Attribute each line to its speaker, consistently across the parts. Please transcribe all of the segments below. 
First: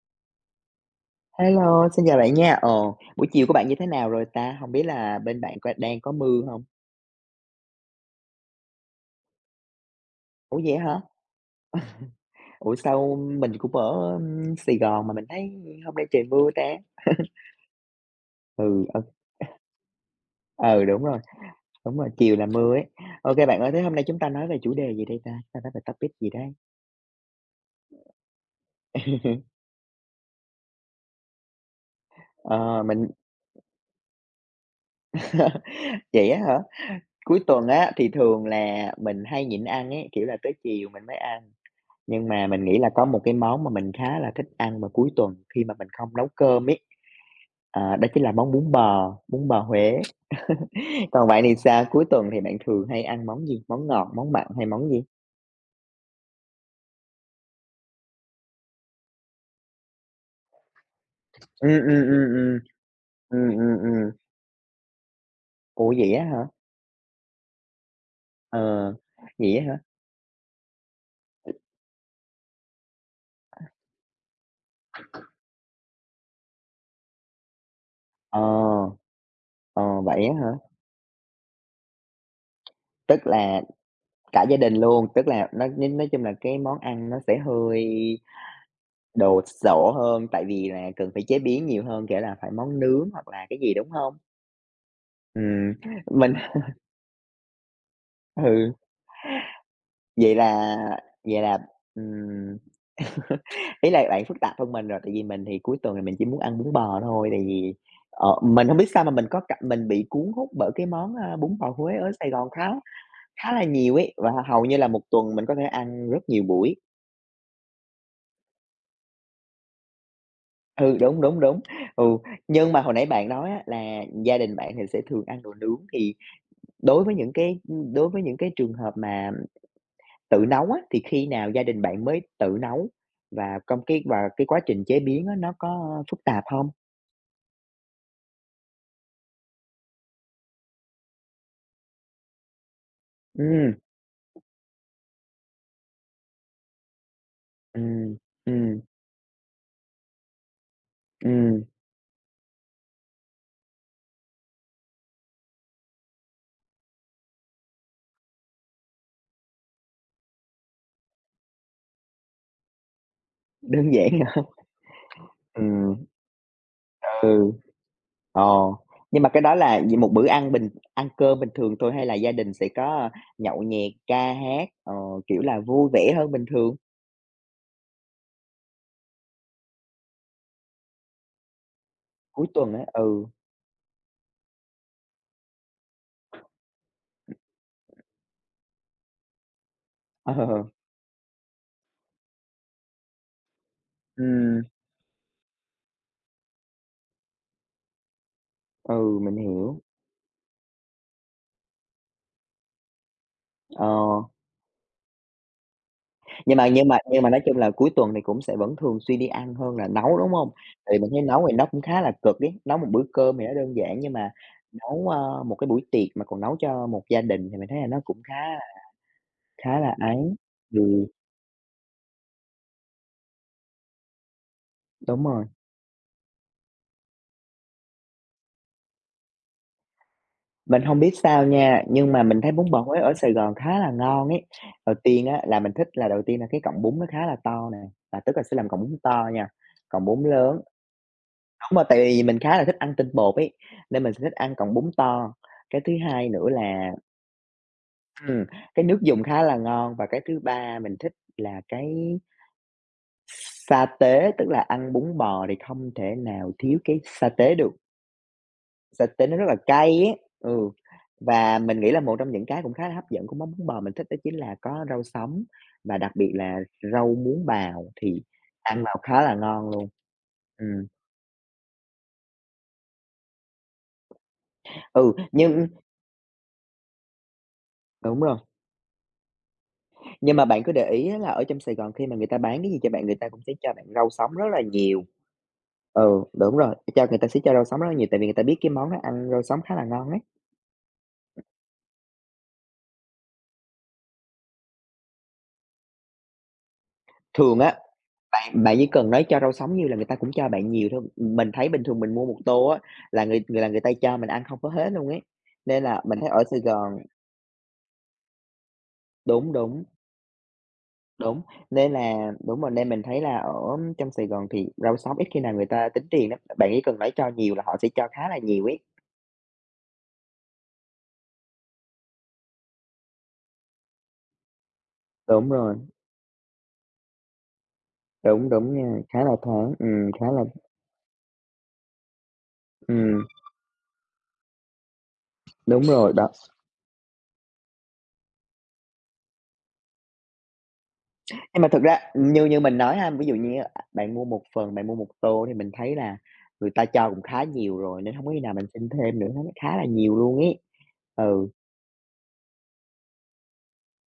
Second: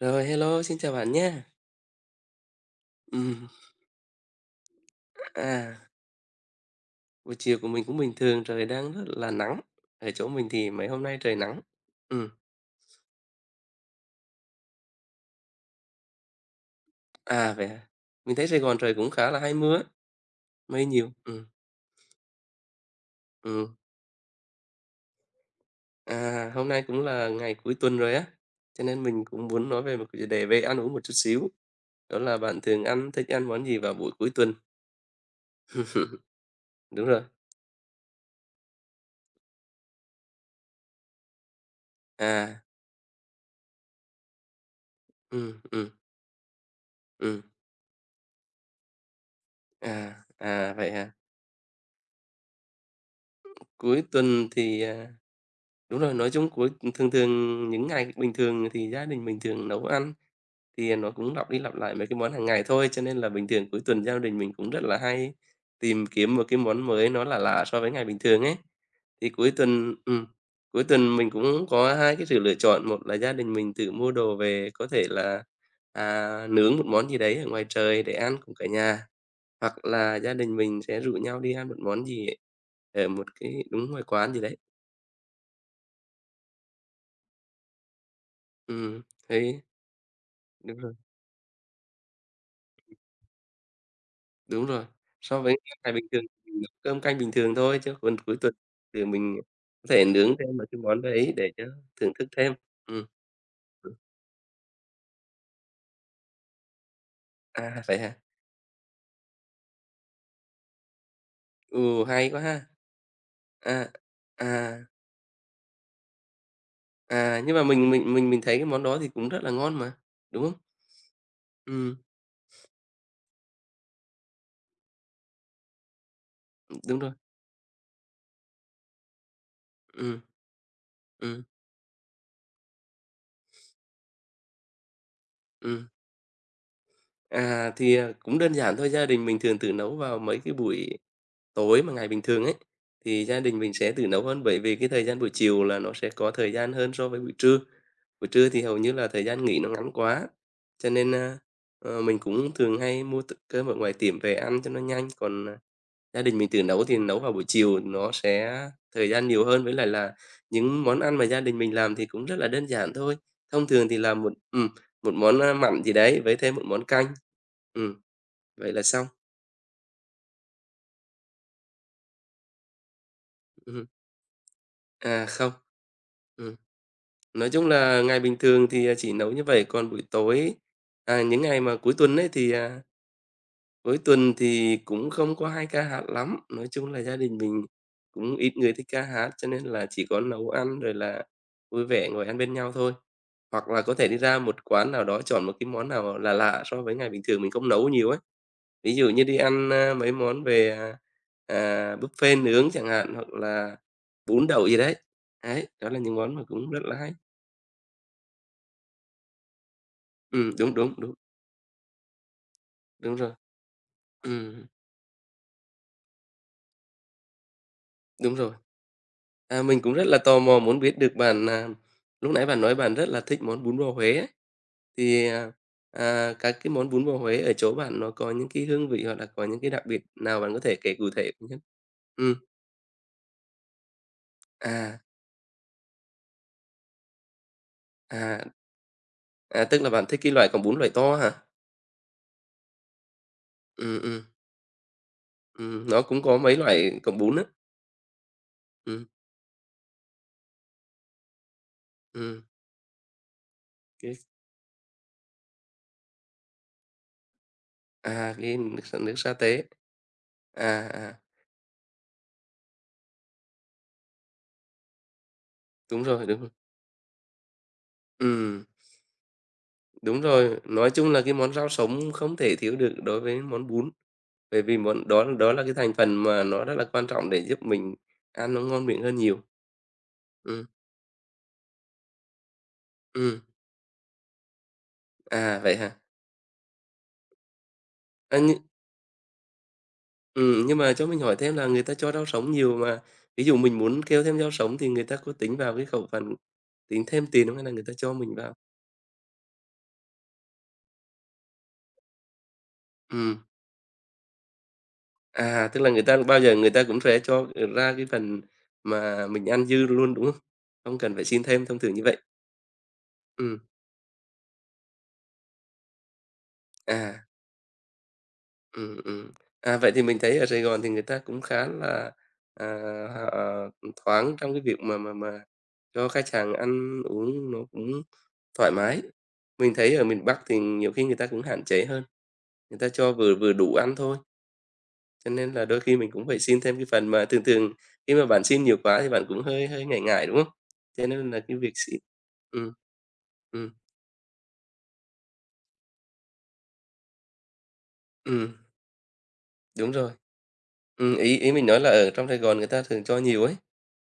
Speaker 1: Rồi, hello, xin chào bạn nhé.
Speaker 2: Hello, xin chào bạn nha. Ờ, buổi chiều
Speaker 1: Ừm,
Speaker 2: của bạn như thế nào rồi ta? Không biết là bên bạn có
Speaker 1: à,
Speaker 2: đang có mưa không?
Speaker 1: buổi chiều của mình cũng bình thường, trời đang rất là nắng. Ở chỗ mình
Speaker 2: Ủa,
Speaker 1: thì
Speaker 2: vậy
Speaker 1: mấy
Speaker 2: hả?
Speaker 1: hôm nay trời nắng. Ừm,
Speaker 2: Ủa, sao mình cũng ở, Sài Gòn mà mình thấy hôm nay trời mưa ta?
Speaker 1: vậy à? Mình thấy Sài Gòn
Speaker 2: Ừ,
Speaker 1: trời
Speaker 2: ừ,
Speaker 1: cũng khá là hay mưa
Speaker 2: ừ,
Speaker 1: mây nhiều.
Speaker 2: đúng rồi, chiều là mưa ấy. Ok, bạn ơi,
Speaker 1: Ừm.
Speaker 2: thế hôm nay chúng ta nói về chủ đề gì đây ta? Ta nói về topic gì đây?
Speaker 1: Hôm nay cũng là ngày cuối tuần rồi á, cho nên mình cũng muốn nói về một chủ đề về ăn uống một chút xíu. Đó là bạn
Speaker 2: Ờ,
Speaker 1: thường
Speaker 2: mình
Speaker 1: ăn thích ăn món gì vào buổi cuối tuần?
Speaker 2: vậy á hả?
Speaker 1: Đúng rồi.
Speaker 2: Cuối tuần á, thì thường là mình hay nhịn ăn ấy, kiểu là, tới chiều mình mới ăn, nhưng mà
Speaker 1: À,
Speaker 2: mình nghĩ là có một cái món mà mình khá là thích ăn vào cuối tuần
Speaker 1: ừ,
Speaker 2: khi mà mình
Speaker 1: ừ,
Speaker 2: không nấu cơm ấy.
Speaker 1: ừm.
Speaker 2: À, đó chính là món bún bò Huế.
Speaker 1: Vậy hả?
Speaker 2: Còn bạn thì sao? Cuối tuần thì bạn thường hay ăn món gì? Món
Speaker 1: Cuối
Speaker 2: ngọt, món mặn
Speaker 1: tuần
Speaker 2: hay
Speaker 1: thì,
Speaker 2: món gì?
Speaker 1: à Đúng rồi, nói chung cuối thường thường những ngày bình thường thì gia đình mình thường nấu ăn, thì nó cũng lặp đi
Speaker 2: Ừm,
Speaker 1: lặp lại
Speaker 2: ừm,
Speaker 1: mấy cái món
Speaker 2: ừm,
Speaker 1: hàng
Speaker 2: ừm.
Speaker 1: ngày thôi, cho nên là bình
Speaker 2: Ừm,
Speaker 1: thường
Speaker 2: ừm,
Speaker 1: cuối tuần
Speaker 2: ừm.
Speaker 1: gia đình mình cũng rất là hay
Speaker 2: Ủa,
Speaker 1: tìm
Speaker 2: vậy á
Speaker 1: kiếm một
Speaker 2: hả?
Speaker 1: cái món mới nó là lạ lạ so với ngày bình thường ấy.
Speaker 2: Ờ,
Speaker 1: Thì
Speaker 2: vậy á hả?
Speaker 1: cuối tuần mình cũng có hai cái sự lựa chọn, một là gia đình mình tự mua đồ về có thể là nướng một món gì đấy ở ngoài trời để ăn
Speaker 2: Ờ,
Speaker 1: cùng cả nhà, hoặc
Speaker 2: ờ,
Speaker 1: là
Speaker 2: vậy
Speaker 1: gia
Speaker 2: á hả?
Speaker 1: đình mình sẽ rủ nhau đi ăn một món gì ấy, ở một
Speaker 2: Tức là
Speaker 1: cái đúng ngoài quán gì
Speaker 2: cả
Speaker 1: đấy.
Speaker 2: gia đình luôn, tức là nó nói chung là cái món ăn nó sẽ hơi
Speaker 1: Ừm,
Speaker 2: đồ
Speaker 1: thấy
Speaker 2: sộ hơn, tại vì
Speaker 1: Đúng
Speaker 2: là
Speaker 1: rồi,
Speaker 2: cần phải chế biến nhiều hơn, kiểu là, phải món nướng hoặc là cái gì, đúng không?
Speaker 1: đúng rồi. So với
Speaker 2: Ừm,
Speaker 1: các ngày bình thường
Speaker 2: mình
Speaker 1: thì mình nấu cơm canh bình thường thôi, chứ còn cuối tuần
Speaker 2: ừ,
Speaker 1: thì mình có thể nướng
Speaker 2: vậy
Speaker 1: thêm một
Speaker 2: là
Speaker 1: cái món đấy
Speaker 2: vậy
Speaker 1: để
Speaker 2: là
Speaker 1: cho thưởng thức thêm.
Speaker 2: ừm.
Speaker 1: Ừm,
Speaker 2: Ý
Speaker 1: ừm.
Speaker 2: là bạn phức tạp hơn mình rồi, tại vì mình thì cuối tuần thì mình chỉ muốn ăn bún bò thôi, tại vì,
Speaker 1: À, vậy hả?
Speaker 2: mình hông biết sao mà mình có cảm mình bị cuốn hút bởi cái món, bún bò Huế
Speaker 1: Ừ,
Speaker 2: ở
Speaker 1: hay
Speaker 2: Sài
Speaker 1: quá
Speaker 2: Gòn
Speaker 1: ha!
Speaker 2: khá khá là
Speaker 1: À,
Speaker 2: nhiều ấy, và hầu như
Speaker 1: à,
Speaker 2: là một tuần mình có thể ăn rất nhiều buổi.
Speaker 1: nhưng mà mình thấy cái món đó thì cũng rất là ngon mà, đúng không?
Speaker 2: Ừ, đúng, đúng, đúng,
Speaker 1: Ừm,
Speaker 2: ừ, nhưng mà hồi nãy bạn nói á là gia đình bạn thì sẽ thường ăn đồ nướng, thì
Speaker 1: đúng
Speaker 2: đối
Speaker 1: rồi.
Speaker 2: với những cái ưm, đối với những cái trường hợp mà
Speaker 1: Ừm,
Speaker 2: tự nấu á, thì khi
Speaker 1: ừm,
Speaker 2: nào gia đình bạn mới tự nấu? Và trong cái và cái quá trình chế biến á, nó
Speaker 1: ừm.
Speaker 2: có phức tạp hông?
Speaker 1: Cũng đơn giản thôi, gia đình mình thường tự nấu vào mấy cái buổi tối mà ngày bình thường ấy, thì gia đình mình
Speaker 2: Ừm,
Speaker 1: sẽ tự nấu hơn, bởi vì cái thời gian buổi chiều là nó sẽ có thời gian hơn so với buổi trưa.
Speaker 2: ừm,
Speaker 1: Buổi trưa thì hầu
Speaker 2: ừm.
Speaker 1: như là thời gian nghỉ nó ngắn quá, cho nên, a,
Speaker 2: Ừm,
Speaker 1: ờ, mình cũng thường hay mua t cơm ở ngoài tiệm về ăn cho nó nhanh, gia đình mình tự nấu thì nấu vào buổi chiều nó sẽ thời gian nhiều hơn. Với lại là những món ăn mà gia đình mình làm thì cũng rất là đơn giản thôi, thông thường
Speaker 2: đơn
Speaker 1: thì
Speaker 2: giản
Speaker 1: là một
Speaker 2: hả?
Speaker 1: một món mặn gì
Speaker 2: Ừm,
Speaker 1: đấy với thêm một món canh.
Speaker 2: ừ,
Speaker 1: Ừm,
Speaker 2: ờ,
Speaker 1: vậy là xong.
Speaker 2: nhưng mà cái đó là vì một bữa ăn ăn cơm bình thường thôi hay là gia đình sẽ có, nhậu
Speaker 1: Ừm,
Speaker 2: nhẹt, ca hát, kiểu
Speaker 1: không.
Speaker 2: là, vui vẻ hơn bình
Speaker 1: Ừm.
Speaker 2: thường,
Speaker 1: Nói chung là ngày bình thường thì chỉ nấu như vậy, còn buổi tối, những ngày mà cuối tuần ấy
Speaker 2: cuối
Speaker 1: thì,
Speaker 2: tuần
Speaker 1: à,
Speaker 2: á? Ừ,
Speaker 1: cuối tuần thì cũng không có hay ca hát lắm. Nói chung là gia đình mình cũng ít người thích ca hát, cho nên là chỉ có nấu
Speaker 2: ờ,
Speaker 1: ăn rồi là vui vẻ ngồi ăn bên nhau thôi. Hoặc là có thể đi ra
Speaker 2: ừm,
Speaker 1: một quán nào đó chọn một cái món nào lạ lạ so với ngày bình thường mình không nấu nhiều ấy. Ví dụ
Speaker 2: ừ,
Speaker 1: như
Speaker 2: mình
Speaker 1: đi ăn,
Speaker 2: hiểu.
Speaker 1: a, mấy món về buffet nướng chẳng hạn, hoặc là
Speaker 2: Ờ,
Speaker 1: bún đậu gì đấy. Đấy, đó là những món mà
Speaker 2: nhưng mà
Speaker 1: cũng rất
Speaker 2: nhưng
Speaker 1: là
Speaker 2: mà
Speaker 1: hay.
Speaker 2: nhưng mà nói chung là cuối tuần thì cũng sẽ vẫn thường xuyên đi ăn hơn là nấu, đúng hông?
Speaker 1: Đúng, đúng,
Speaker 2: Tại vì mình
Speaker 1: đúng.
Speaker 2: thấy nấu thì nó cũng khá là cực ấy, nấu một bữa
Speaker 1: Đúng rồi,
Speaker 2: cơm thì nó đơn giản nhưng mà
Speaker 1: ừm,
Speaker 2: nấu, một cái buổi tiệc mà còn nấu cho một gia đình thì mình thấy là nó cũng
Speaker 1: đúng
Speaker 2: khá
Speaker 1: rồi. À,
Speaker 2: khá
Speaker 1: mình cũng
Speaker 2: là
Speaker 1: rất
Speaker 2: ấy.
Speaker 1: là tò mò muốn biết
Speaker 2: Ừ.
Speaker 1: được bạn, lúc nãy bạn nói bạn rất là thích món bún bò Huế ấy,
Speaker 2: Đúng
Speaker 1: thì,
Speaker 2: rồi,
Speaker 1: à, các cái món bún bò Huế ở chỗ bạn nó có những cái hương vị hoặc là có những cái đặc biệt nào bạn có thể
Speaker 2: mình
Speaker 1: kể
Speaker 2: hông
Speaker 1: cụ
Speaker 2: biết
Speaker 1: thể
Speaker 2: sao
Speaker 1: được không?
Speaker 2: nha, nhưng mà
Speaker 1: Ừm,
Speaker 2: mình thấy bún bò Huế ở Sài Gòn khá là ngon ấy. Đầu
Speaker 1: à,
Speaker 2: tiên á là mình thích là đầu tiên là cái cọng bún nó khá là to nè, là tức
Speaker 1: à,
Speaker 2: là sẽ làm cọng bún to nha,
Speaker 1: tức là bạn
Speaker 2: cọng
Speaker 1: thích
Speaker 2: bún
Speaker 1: cái loại
Speaker 2: lớn
Speaker 1: cọng bún loại to hả?
Speaker 2: đúng rồi, tại vì mình khá là thích ăn tinh bột ấy,
Speaker 1: Ừm,
Speaker 2: nên mình sẽ
Speaker 1: ừm,
Speaker 2: thích ăn cọng bún to. Cái thứ
Speaker 1: nó cũng
Speaker 2: hai
Speaker 1: có
Speaker 2: nữa
Speaker 1: mấy
Speaker 2: là,
Speaker 1: loại cọng bún á.
Speaker 2: ừm, cái nước
Speaker 1: Ừm,
Speaker 2: dùng khá là ngon và cái thứ ba mình thích là cái
Speaker 1: ừm,
Speaker 2: sa
Speaker 1: cái
Speaker 2: tế, tức là ăn bún bò thì không thể nào thiếu cái sa tế được.
Speaker 1: à, cái nước s
Speaker 2: Xà
Speaker 1: nước
Speaker 2: tính
Speaker 1: sa
Speaker 2: nó rất là
Speaker 1: tế.
Speaker 2: cay ấy, ừ,
Speaker 1: À, à,
Speaker 2: và mình nghĩ là một trong những cái cũng khá là hấp dẫn của món bún bò mình thích đó chính là có rau sống và
Speaker 1: đúng
Speaker 2: đặc
Speaker 1: rồi,
Speaker 2: biệt
Speaker 1: đúng rồi.
Speaker 2: là rau muống bào thì
Speaker 1: Ừm.
Speaker 2: ăn vào khá là ngon luôn.
Speaker 1: Đúng rồi,
Speaker 2: Ừm,
Speaker 1: nói chung là cái món rau sống không thể thiếu được đối với món bún, bởi vì món
Speaker 2: ừ,
Speaker 1: đó đó là
Speaker 2: nhưng
Speaker 1: cái thành phần mà nó rất là quan trọng để giúp mình
Speaker 2: đúng rồi,
Speaker 1: ăn nó ngon miệng hơn nhiều.
Speaker 2: nhưng mà bạn
Speaker 1: Ừm,
Speaker 2: cứ để ý á là ở trong Sài Gòn khi mà người ta bán cái gì cho bạn, người ta
Speaker 1: ừm,
Speaker 2: cũng sẽ cho bạn rau sống rất là nhiều.
Speaker 1: à, vậy hả?
Speaker 2: Ừ, đúng rồi, cho người ta sẽ cho rau sống rất là nhiều tại vì người
Speaker 1: A,
Speaker 2: ta biết cái món đó ăn rau sống khá là ngon ấy.
Speaker 1: nhưng mà cho mình hỏi thêm là người ta cho rau sống nhiều mà, ví dụ mình muốn kêu thêm rau sống thì người ta có tính vào cái khẩu phần, tính thêm tiền không
Speaker 2: Thường
Speaker 1: hay là
Speaker 2: á.
Speaker 1: người ta cho mình vào?
Speaker 2: Bạn bạn chỉ cần nói cho rau sống nhiêu là người ta cũng cho bạn nhiều thôi. Mình thấy bình thường mình mua một tô á, là người
Speaker 1: Ừm,
Speaker 2: người là người ta cho mình ăn không có hết luôn ấy.
Speaker 1: tức
Speaker 2: Nên
Speaker 1: là
Speaker 2: là
Speaker 1: người ta
Speaker 2: mình thấy
Speaker 1: bao
Speaker 2: ở
Speaker 1: giờ
Speaker 2: Sài
Speaker 1: người ta
Speaker 2: Gòn
Speaker 1: cũng sẽ cho ra cái phần mà mình
Speaker 2: đúng,
Speaker 1: ăn
Speaker 2: đúng,
Speaker 1: dư luôn, đúng không? Không cần phải xin
Speaker 2: đúng,
Speaker 1: thêm, thông
Speaker 2: nên
Speaker 1: thường như vậy.
Speaker 2: là đúng rồi, nên mình thấy là ở
Speaker 1: Ừm,
Speaker 2: trong Sài Gòn thì rau sống ít khi nào người ta tính tiền lắm. Bạn chỉ cần nói
Speaker 1: à.
Speaker 2: cho nhiều là họ sẽ cho khá là nhiều ấy.
Speaker 1: Ừm, ừm. Vậy thì mình thấy ở Sài Gòn thì người ta cũng khá là, à, họ ờ, thoáng trong cái việc mà mà
Speaker 2: Đúng rồi,
Speaker 1: cho khách hàng ăn uống nó cũng
Speaker 2: đúng,
Speaker 1: thoải
Speaker 2: đúng nha,
Speaker 1: mái.
Speaker 2: khá là
Speaker 1: Mình
Speaker 2: thoáng,
Speaker 1: thấy ở miền
Speaker 2: khá
Speaker 1: Bắc
Speaker 2: là
Speaker 1: thì nhiều khi người ta cũng hạn chế hơn, người ta cho
Speaker 2: ừm,
Speaker 1: vừa vừa đủ ăn thôi, cho nên là đôi
Speaker 2: đúng
Speaker 1: khi mình
Speaker 2: rồi,
Speaker 1: cũng
Speaker 2: đó.
Speaker 1: phải xin thêm cái phần mà thường thường khi mà bạn xin nhiều quá thì bạn cũng hơi hơi ngại ngại, đúng không? Cho nên là cái
Speaker 2: Nhưng mà
Speaker 1: việc
Speaker 2: thực
Speaker 1: xin
Speaker 2: ra như như
Speaker 1: ừm.
Speaker 2: mình nói ha, ví dụ như á,
Speaker 1: Ừm,
Speaker 2: bạn mua một phần, bạn mua một tô thì mình thấy là người ta cho cũng khá nhiều rồi, nên hông có khi
Speaker 1: ừm,
Speaker 2: nào mình xin thêm nữa, nó khá là
Speaker 1: đúng rồi.
Speaker 2: nhiều luôn ấy.
Speaker 1: Ý
Speaker 2: Ừ,
Speaker 1: ý mình nói là ở trong Sài Gòn người ta thường cho nhiều ấy,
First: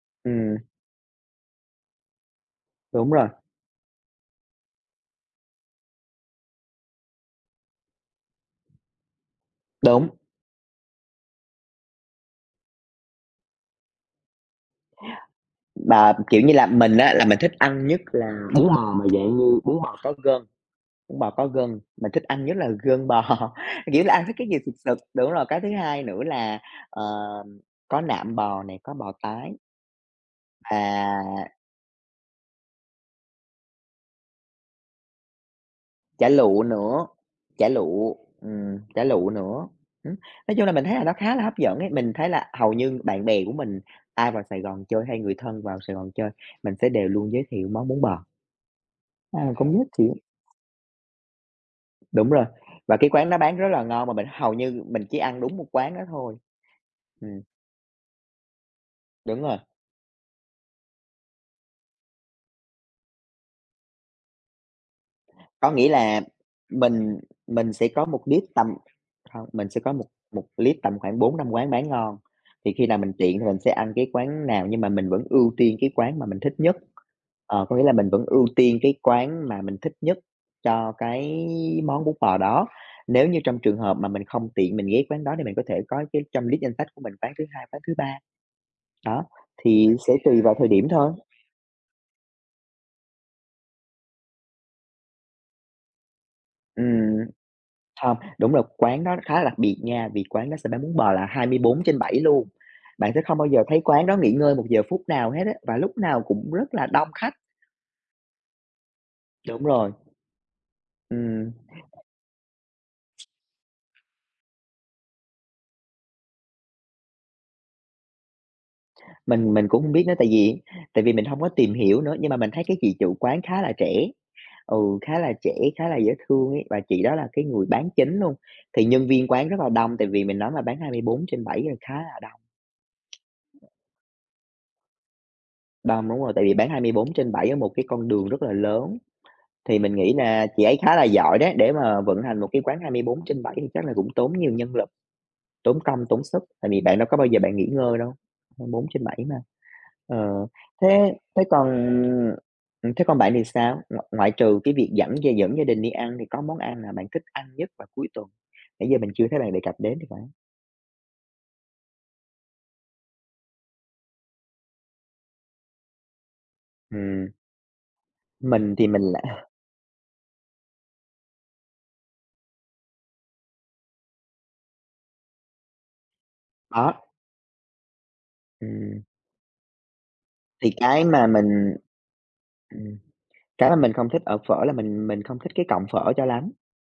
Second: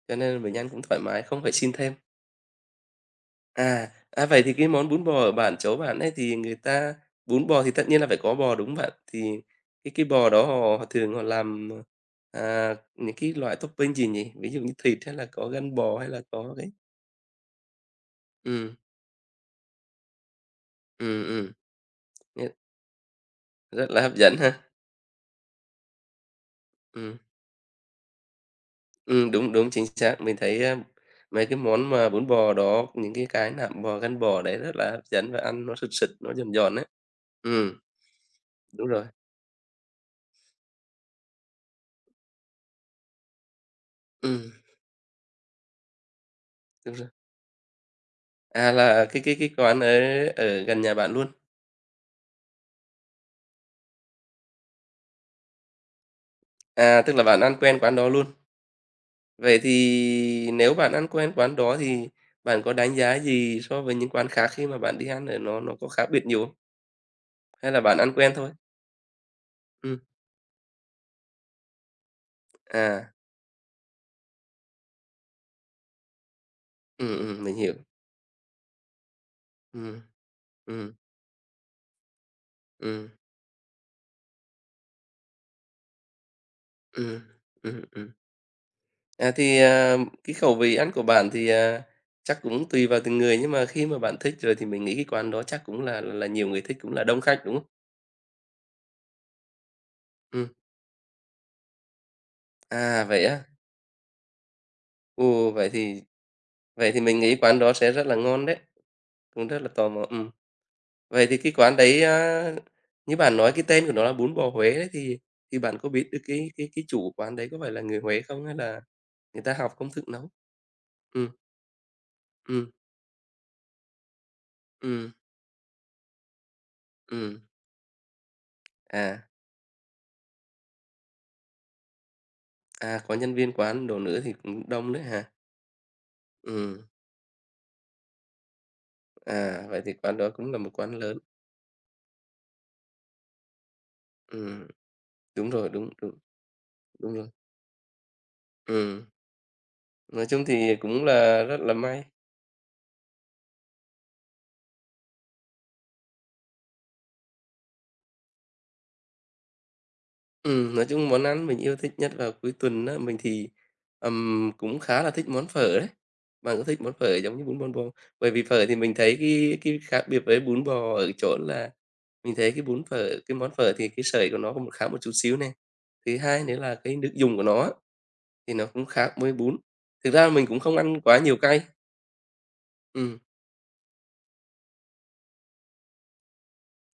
Speaker 1: cho nên bệnh
Speaker 2: ừm,
Speaker 1: nhân cũng thoải mái, không phải xin thêm.
Speaker 2: đúng rồi,
Speaker 1: Vậy thì cái món bún bò ở bản chỗ bạn ấy thì người ta bún bò thì tất nhiên là phải có bò, đúng không bạn? Thì cái
Speaker 2: đúng,
Speaker 1: bò đó họ họ thường họ làm những cái loại topping gì nhỉ? Ví dụ như thịt hay là có gan bò hay
Speaker 2: và,
Speaker 1: là
Speaker 2: kiểu
Speaker 1: có
Speaker 2: như là,
Speaker 1: cái
Speaker 2: mình á là mình thích ăn nhất là bún
Speaker 1: ừm,
Speaker 2: bò có gân, bún
Speaker 1: ừm,
Speaker 2: bò có
Speaker 1: ừm,
Speaker 2: gân, mình thích ăn
Speaker 1: nghe
Speaker 2: nhất là gân bò,
Speaker 1: rất là
Speaker 2: kiểu là,
Speaker 1: hấp
Speaker 2: ăn thích
Speaker 1: dẫn
Speaker 2: cái gì
Speaker 1: ha.
Speaker 2: sực sực đúng rồi, cái thứ hai nữa là, ờ,
Speaker 1: Ừm,
Speaker 2: có nạm bò nè, có bò
Speaker 1: đúng,
Speaker 2: tái
Speaker 1: đúng, chính xác. Mình thấy mấy
Speaker 2: và
Speaker 1: cái món mà bún bò đó, những cái nạm bò, gan bò đấy rất là hấp dẫn và ăn nó sực sực,
Speaker 2: chả
Speaker 1: nó giòn
Speaker 2: lụa
Speaker 1: giòn đấy.
Speaker 2: nữa, chả
Speaker 1: Ừm,
Speaker 2: lụa,
Speaker 1: đúng
Speaker 2: chả
Speaker 1: rồi.
Speaker 2: lụa nữa. Ừm, nói chung là mình thấy là nó khá là hấp dẫn ấy, mình thấy là hầu như bạn bè của mình ai vào
Speaker 1: Ừm,
Speaker 2: Sài Gòn chơi hay người thân vào Sài Gòn chơi, mình sẽ
Speaker 1: đúng rồi.
Speaker 2: đều luôn giới thiệu món bún bò,
Speaker 1: Là cái cái
Speaker 2: à,
Speaker 1: cái
Speaker 2: À, cũng
Speaker 1: quán
Speaker 2: giới
Speaker 1: ở
Speaker 2: thiệu
Speaker 1: ở gần nhà bạn luôn?
Speaker 2: đúng rồi, và cái quán đó bán rất là ngon mà mình hầu như mình chỉ ăn đúng một quán đó thôi.
Speaker 1: À, tức là bạn
Speaker 2: Ừm,
Speaker 1: ăn quen quán đó luôn.
Speaker 2: đúng rồi.
Speaker 1: Vậy thì nếu bạn ăn quen quán đó thì bạn có đánh giá gì so với những quán khác khi mà bạn đi ăn ở
Speaker 2: Có
Speaker 1: nó có
Speaker 2: nghĩa
Speaker 1: khác
Speaker 2: là
Speaker 1: biệt nhiều không?
Speaker 2: mình
Speaker 1: Hay
Speaker 2: mình
Speaker 1: là
Speaker 2: sẽ
Speaker 1: bạn
Speaker 2: có
Speaker 1: ăn
Speaker 2: một
Speaker 1: quen
Speaker 2: list
Speaker 1: thôi?
Speaker 2: tầm hông, mình sẽ có
Speaker 1: Ừm,
Speaker 2: một một list tầm khoảng bốn năm quán bán ngon, thì khi nào
Speaker 1: à,
Speaker 2: mình tiện thì mình sẽ ăn cái quán nào nhưng mà mình vẫn ưu tiên cái quán mà mình thích nhất.
Speaker 1: mình
Speaker 2: Ờ,
Speaker 1: hiểu.
Speaker 2: có nghĩa là mình vẫn ưu tiên cái quán mà mình thích
Speaker 1: Ừm,
Speaker 2: nhất cho
Speaker 1: ừm,
Speaker 2: cái món bún bò đó.
Speaker 1: ừm,
Speaker 2: Nếu như trong trường hợp mà mình không tiện mình ghé quán đó thì mình có thể có cái trong list danh sách của mình
Speaker 1: ừm,
Speaker 2: quán thứ hai
Speaker 1: ừm,
Speaker 2: quán thứ
Speaker 1: ừm.
Speaker 2: 3 đó,
Speaker 1: À, thì,
Speaker 2: thì
Speaker 1: à,
Speaker 2: sẽ
Speaker 1: cái
Speaker 2: tùy vào
Speaker 1: khẩu
Speaker 2: thời
Speaker 1: vị
Speaker 2: điểm
Speaker 1: ăn của
Speaker 2: thôi.
Speaker 1: bạn thì chắc cũng tùy vào từng người, nhưng mà khi mà bạn thích rồi thì mình nghĩ cái quán đó chắc cũng là nhiều người thích, cũng là
Speaker 2: Ừm.
Speaker 1: đông khách, đúng không?
Speaker 2: Hông, đúng rồi, quán đó khá là đặc biệt nha, vì
Speaker 1: Ừm,
Speaker 2: quán đó sẽ bán bún bò là 24/7 luôn. Bạn sẽ
Speaker 1: vậy
Speaker 2: không
Speaker 1: á?
Speaker 2: bao giờ thấy quán đó nghỉ ngơi một giờ phút nào hết
Speaker 1: Ồ,
Speaker 2: á,
Speaker 1: vậy
Speaker 2: và lúc
Speaker 1: thì
Speaker 2: nào cũng rất là
Speaker 1: Vậy thì
Speaker 2: đông
Speaker 1: mình
Speaker 2: khách.
Speaker 1: nghĩ quán đó sẽ rất là ngon đấy, cũng rất
Speaker 2: Đúng
Speaker 1: là tò
Speaker 2: rồi,
Speaker 1: mò. Vậy thì cái
Speaker 2: ừm,
Speaker 1: quán đấy á, như bạn nói cái tên của nó là bún bò Huế đấy, thì bạn có biết được cái cái chủ quán đấy có phải là người Huế không hay là người ta
Speaker 2: mình
Speaker 1: học
Speaker 2: cũng
Speaker 1: công
Speaker 2: hông
Speaker 1: thức
Speaker 2: biết nữa, tại
Speaker 1: nấu?
Speaker 2: vì mình
Speaker 1: Ừm,
Speaker 2: hông có tìm hiểu nữa, nhưng mà mình thấy
Speaker 1: ừm,
Speaker 2: cái chị chủ quán khá là trẻ, ừ,
Speaker 1: ừm,
Speaker 2: khá là trẻ, khá là dễ thương ấy, và chị đó là
Speaker 1: ừm,
Speaker 2: cái người bán chính luôn. Thì nhân
Speaker 1: à,
Speaker 2: viên quán rất là đông, tại vì mình nói mà bán 24/7 là khá là đông.
Speaker 1: có nhân viên quán đồ nữa thì cũng đông đấy hả?
Speaker 2: Đông, đúng rồi, tại vì bán hai
Speaker 1: Ừm,
Speaker 2: mươi bốn trên bảy ở một cái con đường rất là lớn. Thì
Speaker 1: vậy thì
Speaker 2: mình nghĩ
Speaker 1: quán đó
Speaker 2: là
Speaker 1: cũng là
Speaker 2: chị
Speaker 1: một
Speaker 2: ấy khá
Speaker 1: quán
Speaker 2: là
Speaker 1: lớn.
Speaker 2: giỏi đấy, để mà vận hành một cái quán 24/7 thì chắc là cũng tốn nhiều
Speaker 1: Ừm,
Speaker 2: nhân lực,
Speaker 1: đúng rồi,
Speaker 2: tốn
Speaker 1: đúng,
Speaker 2: công,
Speaker 1: đúng,
Speaker 2: tốn sức, tại vì bạn đâu
Speaker 1: đúng
Speaker 2: có bao
Speaker 1: rồi.
Speaker 2: giờ bạn nghỉ ngơi đâu,
Speaker 1: Ừm,
Speaker 2: 24/7 mà.
Speaker 1: nói chung
Speaker 2: Ờ,
Speaker 1: thì cũng
Speaker 2: thế
Speaker 1: là rất là may.
Speaker 2: thế còn bạn thì sao? Ngoại trừ cái việc dẫn gia đình đi ăn thì có món ăn nào bạn thích ăn nhất vào cuối tuần? Nãy giờ mình chưa thấy bạn đề cập đến thì phải.
Speaker 1: Nói chung món ăn mình yêu thích nhất vào cuối tuần á, mình thì cũng khá là thích món phở đấy. Bạn có thích món phở
Speaker 2: Ừm,
Speaker 1: giống như bún bò bò bởi vì phở thì
Speaker 2: mình thì
Speaker 1: mình
Speaker 2: mình
Speaker 1: thấy
Speaker 2: lại
Speaker 1: cái khác biệt với bún bò ở chỗ là mình thấy cái bún phở cái món phở thì cái sợi của nó cũng khá một chút xíu này. Thứ hai nữa là
Speaker 2: có,
Speaker 1: cái nước dùng của nó á, thì nó cũng
Speaker 2: ừm,
Speaker 1: khác với bún. Thực ra mình cũng
Speaker 2: thì
Speaker 1: không ăn quá nhiều cay.
Speaker 2: ừm,
Speaker 1: Ừm,
Speaker 2: cái mà mình không thích ở phở là mình không thích cái cọng phở cho lắm.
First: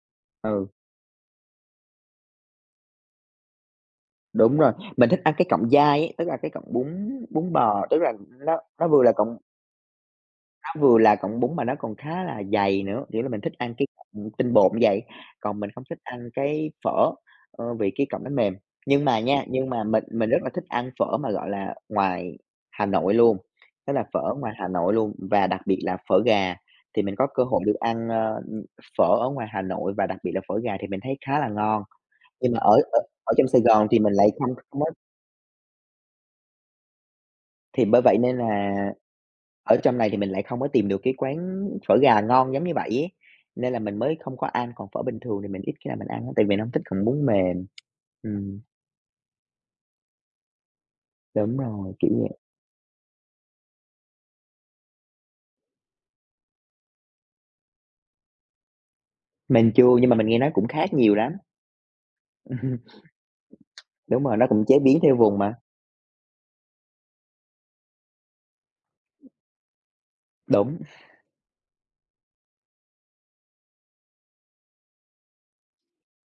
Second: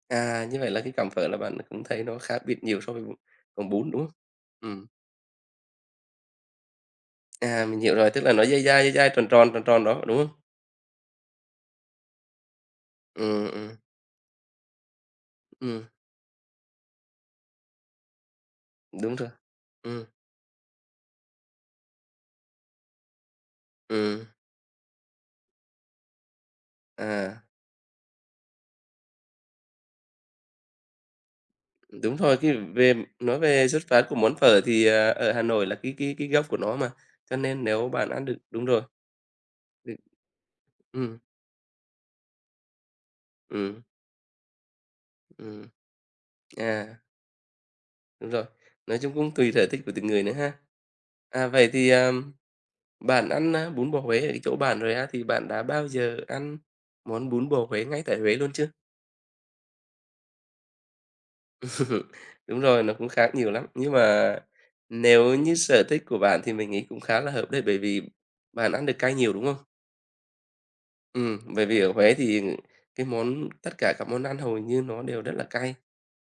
Speaker 1: như
Speaker 2: Ừ.
Speaker 1: vậy là cái cọng phở là bạn cũng thấy nó khác biệt nhiều so với còn bún, đúng không?
Speaker 2: Đúng rồi,
Speaker 1: Ừm,
Speaker 2: mình thích ăn cái cọng dai ấy, tức là cái cọng bún bún
Speaker 1: mình
Speaker 2: bò,
Speaker 1: hiểu
Speaker 2: tức
Speaker 1: rồi,
Speaker 2: là
Speaker 1: tức là nó dai
Speaker 2: nó
Speaker 1: dai,
Speaker 2: nó
Speaker 1: dai
Speaker 2: vừa
Speaker 1: dai,
Speaker 2: là
Speaker 1: tròn
Speaker 2: cọng
Speaker 1: tròn, tròn tròn đó, đúng không?
Speaker 2: nó vừa là cọng bún mà nó còn khá là dày nữa, nghĩa là mình
Speaker 1: Ừ,
Speaker 2: thích
Speaker 1: ừ,
Speaker 2: ăn cái cọng tinh bột như vậy, còn mình không
Speaker 1: ừm,
Speaker 2: thích ăn cái phở, vì cái cọng nó mềm. Nhưng
Speaker 1: đúng
Speaker 2: mà
Speaker 1: rồi.
Speaker 2: nha, nhưng mà
Speaker 1: ừ
Speaker 2: mình rất là thích ăn phở mà, gọi là, ngoài Hà Nội luôn, tức là
Speaker 1: ừ
Speaker 2: phở ngoài Hà Nội luôn và đặc biệt là phở gà, thì mình có
Speaker 1: À,
Speaker 2: cơ hội được ăn, phở ở ngoài Hà Nội và đặc biệt là phở gà thì mình thấy khá là ngon.
Speaker 1: đúng thôi
Speaker 2: Nhưng
Speaker 1: cái
Speaker 2: mà ở
Speaker 1: về
Speaker 2: ở ở
Speaker 1: nói
Speaker 2: trong Sài
Speaker 1: về xuất
Speaker 2: Gòn thì
Speaker 1: phát
Speaker 2: mình
Speaker 1: của
Speaker 2: lại
Speaker 1: món
Speaker 2: không.
Speaker 1: phở thì ở Hà Nội là cái cái gốc của nó mà, cho nên
Speaker 2: Thì
Speaker 1: nếu
Speaker 2: bởi
Speaker 1: bạn
Speaker 2: vậy
Speaker 1: ăn được
Speaker 2: nên
Speaker 1: đúng
Speaker 2: là
Speaker 1: rồi,
Speaker 2: ở
Speaker 1: được
Speaker 2: trong này thì mình lại không có tìm được cái
Speaker 1: ừ
Speaker 2: quán phở gà ngon giống như vậy ấy, nên là
Speaker 1: ừ
Speaker 2: mình mới không có ăn, còn phở bình thường thì mình
Speaker 1: ừm,
Speaker 2: ít khi nào mình ăn lắm, tại vì mình hông thích
Speaker 1: à,
Speaker 2: còn bún mềm.
Speaker 1: Đúng rồi,
Speaker 2: Ừm,
Speaker 1: nói chung cũng tùy sở thích của từng người nữa ha. À,
Speaker 2: đúng
Speaker 1: vậy thì,
Speaker 2: rồi, kiểu
Speaker 1: à,
Speaker 2: vậy.
Speaker 1: bạn ăn bún bò Huế ở cái chỗ bạn rồi á, thì bạn đã bao giờ ăn món bún bò Huế ngay tại Huế luôn chưa?
Speaker 2: Mình chưa, nhưng mà mình nghe nói cũng khác nhiều lắm.
Speaker 1: đúng rồi, nó cũng khác nhiều lắm. Nhưng
Speaker 2: Đúng
Speaker 1: mà
Speaker 2: rồi, nó cũng chế biến theo
Speaker 1: nếu
Speaker 2: vùng
Speaker 1: như
Speaker 2: mà.
Speaker 1: sở thích của bạn thì mình nghĩ cũng khá là hợp đấy, bởi vì bạn ăn được cay nhiều, đúng không?
Speaker 2: Đúng,
Speaker 1: Ừ. Bởi vì ở Huế thì cái món tất cả các món ăn hầu như nó đều rất là cay,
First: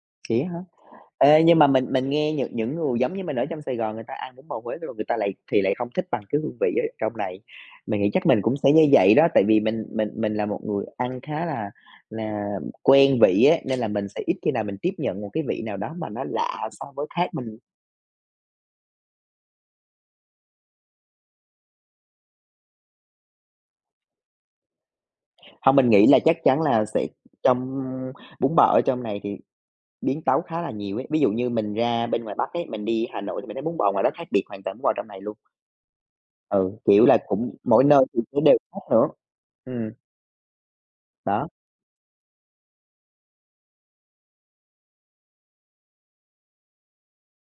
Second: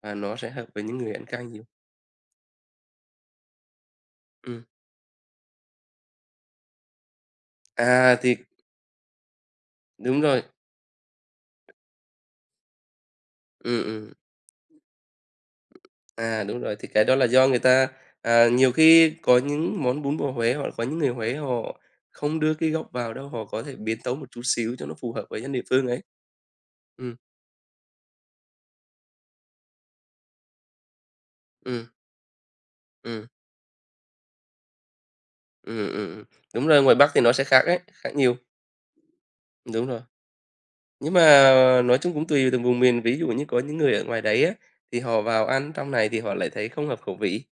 Speaker 1: và nó
Speaker 2: vậy
Speaker 1: sẽ
Speaker 2: á.
Speaker 1: hợp với những người ăn
Speaker 2: Ê,
Speaker 1: cay
Speaker 2: nhưng
Speaker 1: nhiều.
Speaker 2: mà mình nghe những người giống như mình ở trong Sài Gòn người ta ăn bún bò
Speaker 1: Ừ.
Speaker 2: Huế rồi người ta lại thì lại không thích bằng cái hương vị ở trong này. Mình nghĩ
Speaker 1: À,
Speaker 2: chắc
Speaker 1: thì
Speaker 2: mình cũng sẽ như vậy đó, tại vì mình mình
Speaker 1: đúng
Speaker 2: mình
Speaker 1: rồi.
Speaker 2: là một người ăn khá là quen vị á,
Speaker 1: Ừ.
Speaker 2: nên là mình
Speaker 1: Ừm,
Speaker 2: sẽ ít khi nào mình tiếp nhận một cái vị nào đó mà nó
Speaker 1: à, đúng
Speaker 2: lạ
Speaker 1: rồi, thì
Speaker 2: so
Speaker 1: cái
Speaker 2: với
Speaker 1: đó là
Speaker 2: khác
Speaker 1: do
Speaker 2: mình.
Speaker 1: người ta, à, nhiều khi có những món bún bò Huế hoặc là có những người Huế họ không đưa cái gốc vào đâu, họ có thể biến tấu một chút xíu cho nó phù hợp với dân địa
Speaker 2: Hông,
Speaker 1: phương
Speaker 2: mình
Speaker 1: ấy.
Speaker 2: nghĩ là chắc chắn là sẽ
Speaker 1: Ừ.
Speaker 2: trong bún bò ở trong này thì biến tấu khá là nhiều ấy. Ví dụ như mình
Speaker 1: Ừ.
Speaker 2: ra bên ngoài Bắc ấy, mình đi Hà
Speaker 1: Ừ.
Speaker 2: Nội thì mình thấy bún bò ngoài đó khác biệt hoàn toàn bún bò trong này luôn.
Speaker 1: Ừm. Đúng
Speaker 2: Ừ,
Speaker 1: rồi, ngoài
Speaker 2: kiểu
Speaker 1: Bắc
Speaker 2: là,
Speaker 1: thì nó sẽ
Speaker 2: cũng
Speaker 1: khác ấy,
Speaker 2: mỗi nơi
Speaker 1: khác
Speaker 2: thì
Speaker 1: nhiều.
Speaker 2: nó đều khác nữa.
Speaker 1: Đúng
Speaker 2: Ừm.
Speaker 1: rồi. Nhưng
Speaker 2: Đó,
Speaker 1: mà nói chung cũng tùy từng vùng miền, ví dụ như có những người ở ngoài đấy á, thì họ vào ăn trong này thì họ lại thấy không hợp khẩu vị,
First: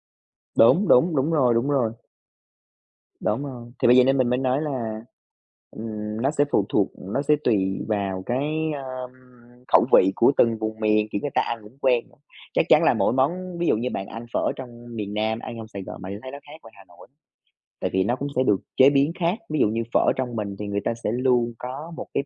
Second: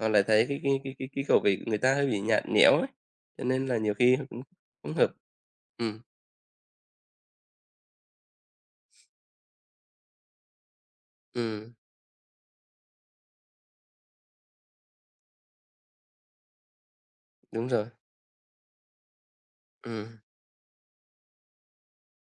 Speaker 1: họ lại thấy cái cái
Speaker 2: đúng,
Speaker 1: cái cái
Speaker 2: đúng,
Speaker 1: cái
Speaker 2: đúng
Speaker 1: khẩu
Speaker 2: rồi,
Speaker 1: vị của
Speaker 2: đúng
Speaker 1: người
Speaker 2: rồi,
Speaker 1: ta hơi bị nhạt nhẽo ấy, cho
Speaker 2: đúng
Speaker 1: nên
Speaker 2: rồi.
Speaker 1: là
Speaker 2: Thì
Speaker 1: nhiều
Speaker 2: bởi vậy
Speaker 1: khi
Speaker 2: nên mình mới
Speaker 1: cũng
Speaker 2: nói
Speaker 1: không
Speaker 2: là,
Speaker 1: hợp. Ừm,
Speaker 2: nó sẽ phụ thuộc nó sẽ tùy vào cái, ờm, khẩu vị của từng vùng miền, kiểu, người ta ăn
Speaker 1: ừm,
Speaker 2: cũng quen nữa. Chắc chắn là mỗi món ví dụ như bạn ăn phở trong miền Nam, ăn trong Sài Gòn bạn sẽ thấy nó khác ngoài Hà Nội,
Speaker 1: đúng rồi,
Speaker 2: tại vì nó cũng sẽ được chế biến khác. Ví dụ như phở
Speaker 1: ừm,
Speaker 2: trong mình thì người ta sẽ luôn có một cái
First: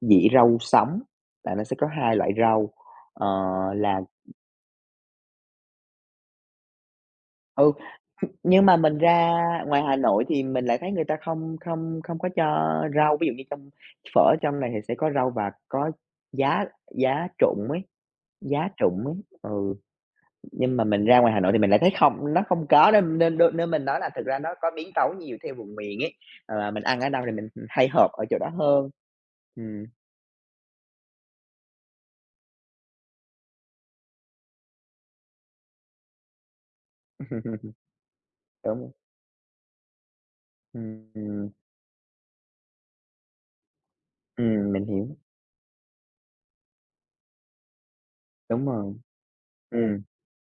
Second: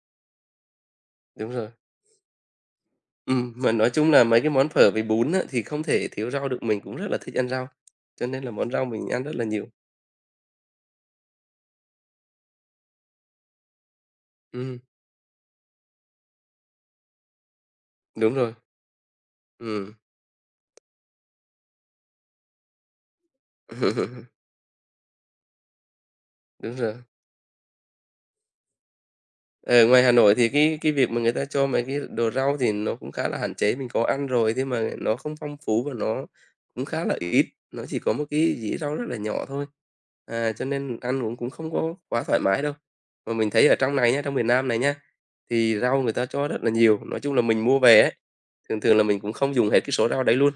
Speaker 2: dĩa rau sống,
Speaker 1: đúng
Speaker 2: là nó
Speaker 1: rồi.
Speaker 2: sẽ có 2 loại rau, ờ,
Speaker 1: Mà nói
Speaker 2: là
Speaker 1: chung là mấy cái món phở với bún á, thì không thể thiếu rau được, mình cũng rất là thích ăn rau,
Speaker 2: Ừ,
Speaker 1: cho nên là
Speaker 2: nhưng
Speaker 1: món
Speaker 2: mà
Speaker 1: rau
Speaker 2: mình
Speaker 1: mình ăn
Speaker 2: ra
Speaker 1: rất là nhiều.
Speaker 2: ngoài Hà Nội thì mình lại thấy người ta không không không có cho rau, ví dụ như trong phở trong này
Speaker 1: Ừm,
Speaker 2: thì sẽ có rau và có giá giá trụng ấy,
Speaker 1: đúng rồi,
Speaker 2: giá trụng ấy, ừ,
Speaker 1: ừm,
Speaker 2: nhưng mà mình ra ngoài Hà Nội thì mình lại thấy không nó không có nên nên đôi nên mình nói là thực ra nó có biến tấu nhiều theo vùng miền ấy, ờ,
Speaker 1: đúng
Speaker 2: mình
Speaker 1: rồi.
Speaker 2: ăn ở đâu thì mình hay hợp ở chỗ đó hơn. Ừm.
Speaker 1: Ờ, ngoài Hà Nội thì cái việc mà người ta cho mấy cái đồ rau thì nó cũng khá là hạn chế, mình có ăn rồi thế mà nó không phong phú và nó cũng khá là ít, nó chỉ có một cái dĩa
Speaker 2: Đúng,
Speaker 1: rau rất là nhỏ thôi. À, cho nên
Speaker 2: ừm,
Speaker 1: ăn uống cũng
Speaker 2: ừm,
Speaker 1: không có quá thoải mái đâu. Mà mình thấy ở trong này nhá, trong miền Nam này
Speaker 2: mình
Speaker 1: nhá,
Speaker 2: hiểu,
Speaker 1: thì rau người ta cho rất là nhiều, nói chung là mình mua về ấy,
Speaker 2: đúng
Speaker 1: thường
Speaker 2: rồi,
Speaker 1: thường là mình cũng không dùng hết cái
Speaker 2: ừm,
Speaker 1: số rau đấy luôn.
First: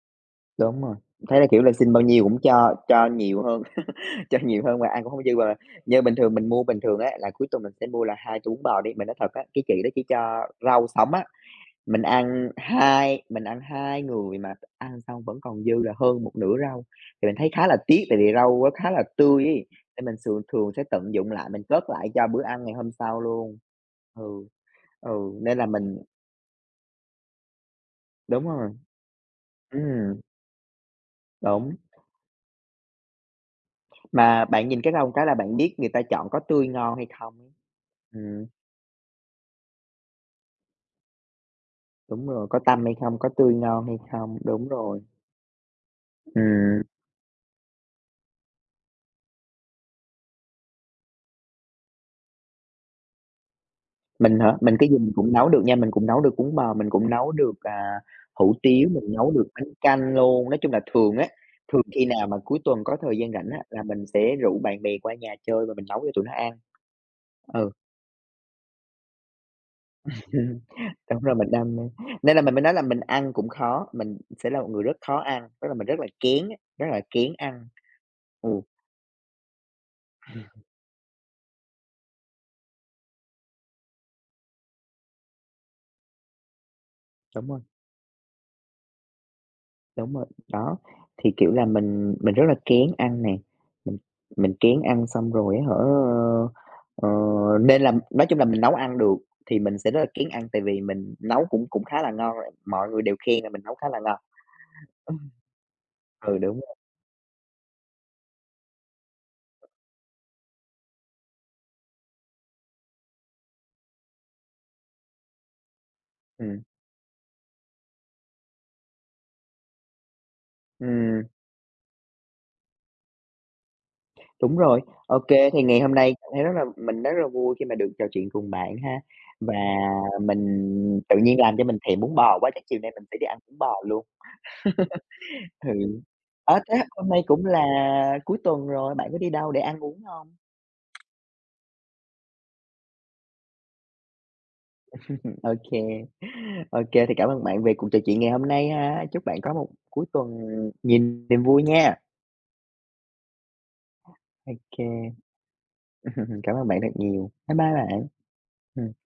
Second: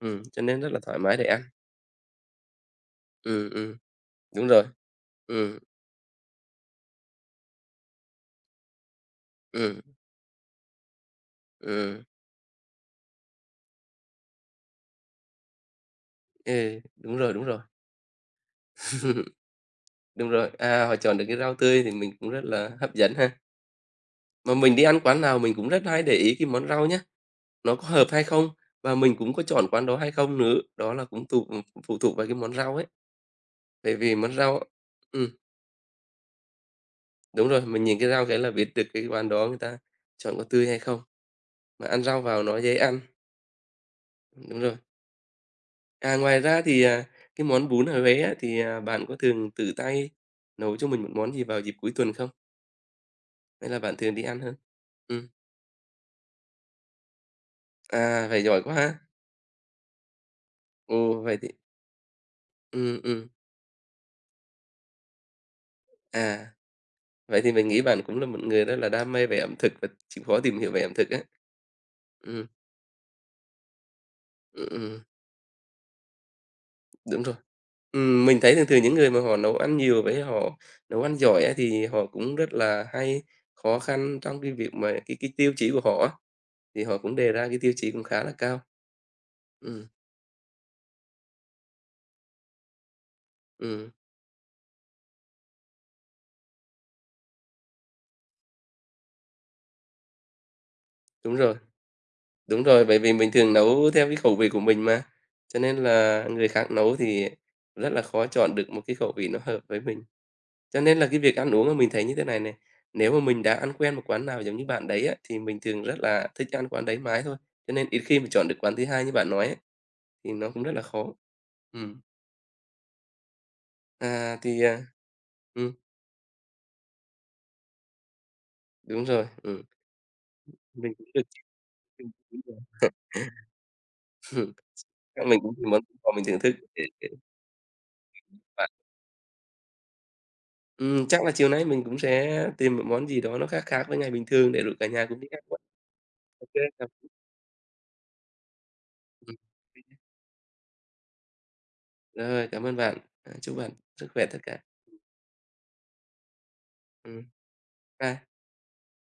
Speaker 1: Cho nên rất là
Speaker 2: đúng rồi,
Speaker 1: thoải mái để
Speaker 2: thế
Speaker 1: ăn.
Speaker 2: là, kiểu là, xin bao nhiêu cũng cho nhiều
Speaker 1: Ừm,
Speaker 2: hơn.
Speaker 1: ừm,
Speaker 2: Cho
Speaker 1: đúng
Speaker 2: nhiều
Speaker 1: rồi.
Speaker 2: hơn mà ăn cũng không dư, mà
Speaker 1: Ừm,
Speaker 2: như bình thường mình mua bình thường á, là cuối tuần mình sẽ mua là 2 tô bún bò đi, mình nói thật á, cái
Speaker 1: ừm,
Speaker 2: chị đó chỉ cho rau sống á,
Speaker 1: ừm,
Speaker 2: mình ăn 2 người mà ăn xong vẫn còn dư là hơn một nửa
Speaker 1: ê,
Speaker 2: rau,
Speaker 1: đúng
Speaker 2: thì
Speaker 1: rồi,
Speaker 2: mình
Speaker 1: đúng
Speaker 2: thấy
Speaker 1: rồi.
Speaker 2: khá là tiếc, tại vì rau á khá là tươi ấy, nên mình
Speaker 1: Đúng
Speaker 2: sường
Speaker 1: rồi,
Speaker 2: thường sẽ
Speaker 1: à, họ
Speaker 2: tận
Speaker 1: chọn được
Speaker 2: dụng
Speaker 1: cái
Speaker 2: lại,
Speaker 1: rau
Speaker 2: mình
Speaker 1: tươi thì
Speaker 2: cất lại
Speaker 1: mình
Speaker 2: cho
Speaker 1: cũng
Speaker 2: bữa
Speaker 1: rất
Speaker 2: ăn
Speaker 1: là
Speaker 2: ngày hôm
Speaker 1: hấp dẫn
Speaker 2: sau
Speaker 1: ha.
Speaker 2: luôn. Ừ,
Speaker 1: Mà mình đi ăn quán nào
Speaker 2: ừ,
Speaker 1: mình
Speaker 2: nên là
Speaker 1: cũng rất
Speaker 2: mình
Speaker 1: hay để ý cái món rau nhá, nó có hợp hay
Speaker 2: đúng
Speaker 1: không
Speaker 2: rồi,
Speaker 1: và mình cũng có chọn quán đó hay
Speaker 2: ừm,
Speaker 1: không nữa, đó là cũng
Speaker 2: đúng,
Speaker 1: phụ thuộc vào cái món rau ấy. Bởi vì món
Speaker 2: mà
Speaker 1: rau,
Speaker 2: bạn nhìn cái rau cái
Speaker 1: ừm,
Speaker 2: là bạn biết người ta chọn có tươi ngon hay không
Speaker 1: đúng
Speaker 2: ấy.
Speaker 1: rồi, mình nhìn cái rau cái
Speaker 2: Ừm.
Speaker 1: là biết được cái quán đó người ta chọn có tươi hay không, mà ăn rau
Speaker 2: Đúng
Speaker 1: vào
Speaker 2: rồi,
Speaker 1: nó
Speaker 2: có
Speaker 1: dễ
Speaker 2: tăm hay
Speaker 1: ăn.
Speaker 2: không, có tươi ngon hay không,
Speaker 1: Đúng
Speaker 2: đúng
Speaker 1: rồi.
Speaker 2: rồi.
Speaker 1: À, ngoài ra thì,
Speaker 2: Ừm,
Speaker 1: à, cái món bún ở Huế á, thì, à, bạn có thường tự tay nấu cho mình một món gì vào dịp cuối tuần không? Hay là bạn thường đi ăn
Speaker 2: mình
Speaker 1: hơn?
Speaker 2: hả? Mình cái gì mình
Speaker 1: Ừm,
Speaker 2: cũng nấu được nha, mình cũng nấu được bún bò, mình cũng nấu được, à,
Speaker 1: à, vậy
Speaker 2: hủ
Speaker 1: giỏi quá
Speaker 2: tiếu,
Speaker 1: ha!
Speaker 2: mình nấu được bánh canh luôn. Nói chung là thường
Speaker 1: Ồ,
Speaker 2: á,
Speaker 1: vậy thì
Speaker 2: thường khi nào mà cuối tuần có
Speaker 1: ừm,
Speaker 2: thời
Speaker 1: ừm,
Speaker 2: gian rảnh á, là mình sẽ rủ bạn bè qua nhà chơi và mình nấu cho tụi nó
Speaker 1: à,
Speaker 2: ăn.
Speaker 1: vậy thì mình
Speaker 2: Ừ,
Speaker 1: nghĩ bạn cũng là một người rất là đam mê về ẩm thực và chịu khó tìm hiểu về ẩm thực á.
Speaker 2: đúng rồi, mình đam mê. Nên là
Speaker 1: Ừm,
Speaker 2: mình mới nói là mình ăn cũng khó, mình sẽ là
Speaker 1: ừm,
Speaker 2: một người rất
Speaker 1: ừm,
Speaker 2: khó ăn, tức là mình rất là kén á, rất là
Speaker 1: đúng
Speaker 2: kén
Speaker 1: rồi.
Speaker 2: ăn.
Speaker 1: Mình thấy
Speaker 2: Ừ,
Speaker 1: thường thường những người mà họ nấu ăn nhiều với họ nấu ăn giỏi á, thì họ cũng rất là hay khó khăn trong cái việc mà cái tiêu chí của họ á, thì họ cũng đề ra
Speaker 2: đúng
Speaker 1: cái
Speaker 2: rồi.
Speaker 1: tiêu chí cũng khá là cao. Ừm,
Speaker 2: Đúng rồi, đó, thì, kiểu là, mình rất là kén ăn nè,
Speaker 1: ừm,
Speaker 2: mình mình kén ăn xong rồi á hả, ờ, nên là nói chung là mình nấu ăn được thì mình sẽ rất là kén ăn, tại vì mình
Speaker 1: đúng
Speaker 2: nấu
Speaker 1: rồi.
Speaker 2: cũng cũng khá là ngon rồi,
Speaker 1: Đúng rồi,
Speaker 2: mọi
Speaker 1: bởi
Speaker 2: người
Speaker 1: vì
Speaker 2: đều
Speaker 1: mình
Speaker 2: khen là
Speaker 1: thường
Speaker 2: mình nấu khá
Speaker 1: nấu
Speaker 2: là
Speaker 1: theo cái
Speaker 2: ngon.
Speaker 1: khẩu vị của mình mà, cho nên là
Speaker 2: Ừ,
Speaker 1: người
Speaker 2: đúng
Speaker 1: khác
Speaker 2: rồi,
Speaker 1: nấu thì rất là khó chọn được một cái khẩu vị nó hợp với mình. Cho nên là cái việc ăn uống mà mình thấy như thế này này, nếu mà mình đã ăn quen một quán nào giống như bạn đấy á, thì mình thường rất là thích
Speaker 2: ừm,
Speaker 1: ăn quán đấy mãi thôi, cho nên ít khi mà chọn được quán thứ 2 như bạn nói ấy, thì nó cũng rất là khó.
Speaker 2: ừm,
Speaker 1: Ừm, à,
Speaker 2: đúng
Speaker 1: thì, à,
Speaker 2: rồi. OK, thì
Speaker 1: ừm,
Speaker 2: ngày hôm nay cảm thấy rất là mình rất là vui khi mà được trò chuyện cùng bạn ha,
Speaker 1: đúng rồi,
Speaker 2: và mình
Speaker 1: mình cũng
Speaker 2: tự
Speaker 1: được.
Speaker 2: nhiên làm cho mình thèm
Speaker 1: Mình
Speaker 2: bún bò
Speaker 1: cũng
Speaker 2: quá,
Speaker 1: được.
Speaker 2: chắc chiều nay mình phải đi ăn bún bò luôn.
Speaker 1: Chắc mình
Speaker 2: Ừ.
Speaker 1: thưởng thức
Speaker 2: Ờ, thế
Speaker 1: để
Speaker 2: hôm nay cũng là cuối tuần rồi, bạn có đi đâu để ăn uống hông?
Speaker 1: ừm, chắc là chiều nay mình cũng sẽ tìm một món gì đó nó khác khác với ngày bình thường để rủ cả nhà cùng đi ăn
Speaker 2: Ô
Speaker 1: quá.
Speaker 2: kê,
Speaker 1: Ô kê,
Speaker 2: ô
Speaker 1: chào.
Speaker 2: kê, thì cảm ơn bạn về cuộc trò chuyện ngày hôm nay ha. Chúc bạn có một cuối tuần nhiều niềm vui nha.
Speaker 1: Rồi, cảm ơn bạn. À, chúc bạn sức khỏe tất
Speaker 2: Ô
Speaker 1: cả.
Speaker 2: kê, cảm ơn bạn thật
Speaker 1: Ừ,
Speaker 2: nhiều. Bye bye bạn.
Speaker 1: bye.
Speaker 2: Ừm.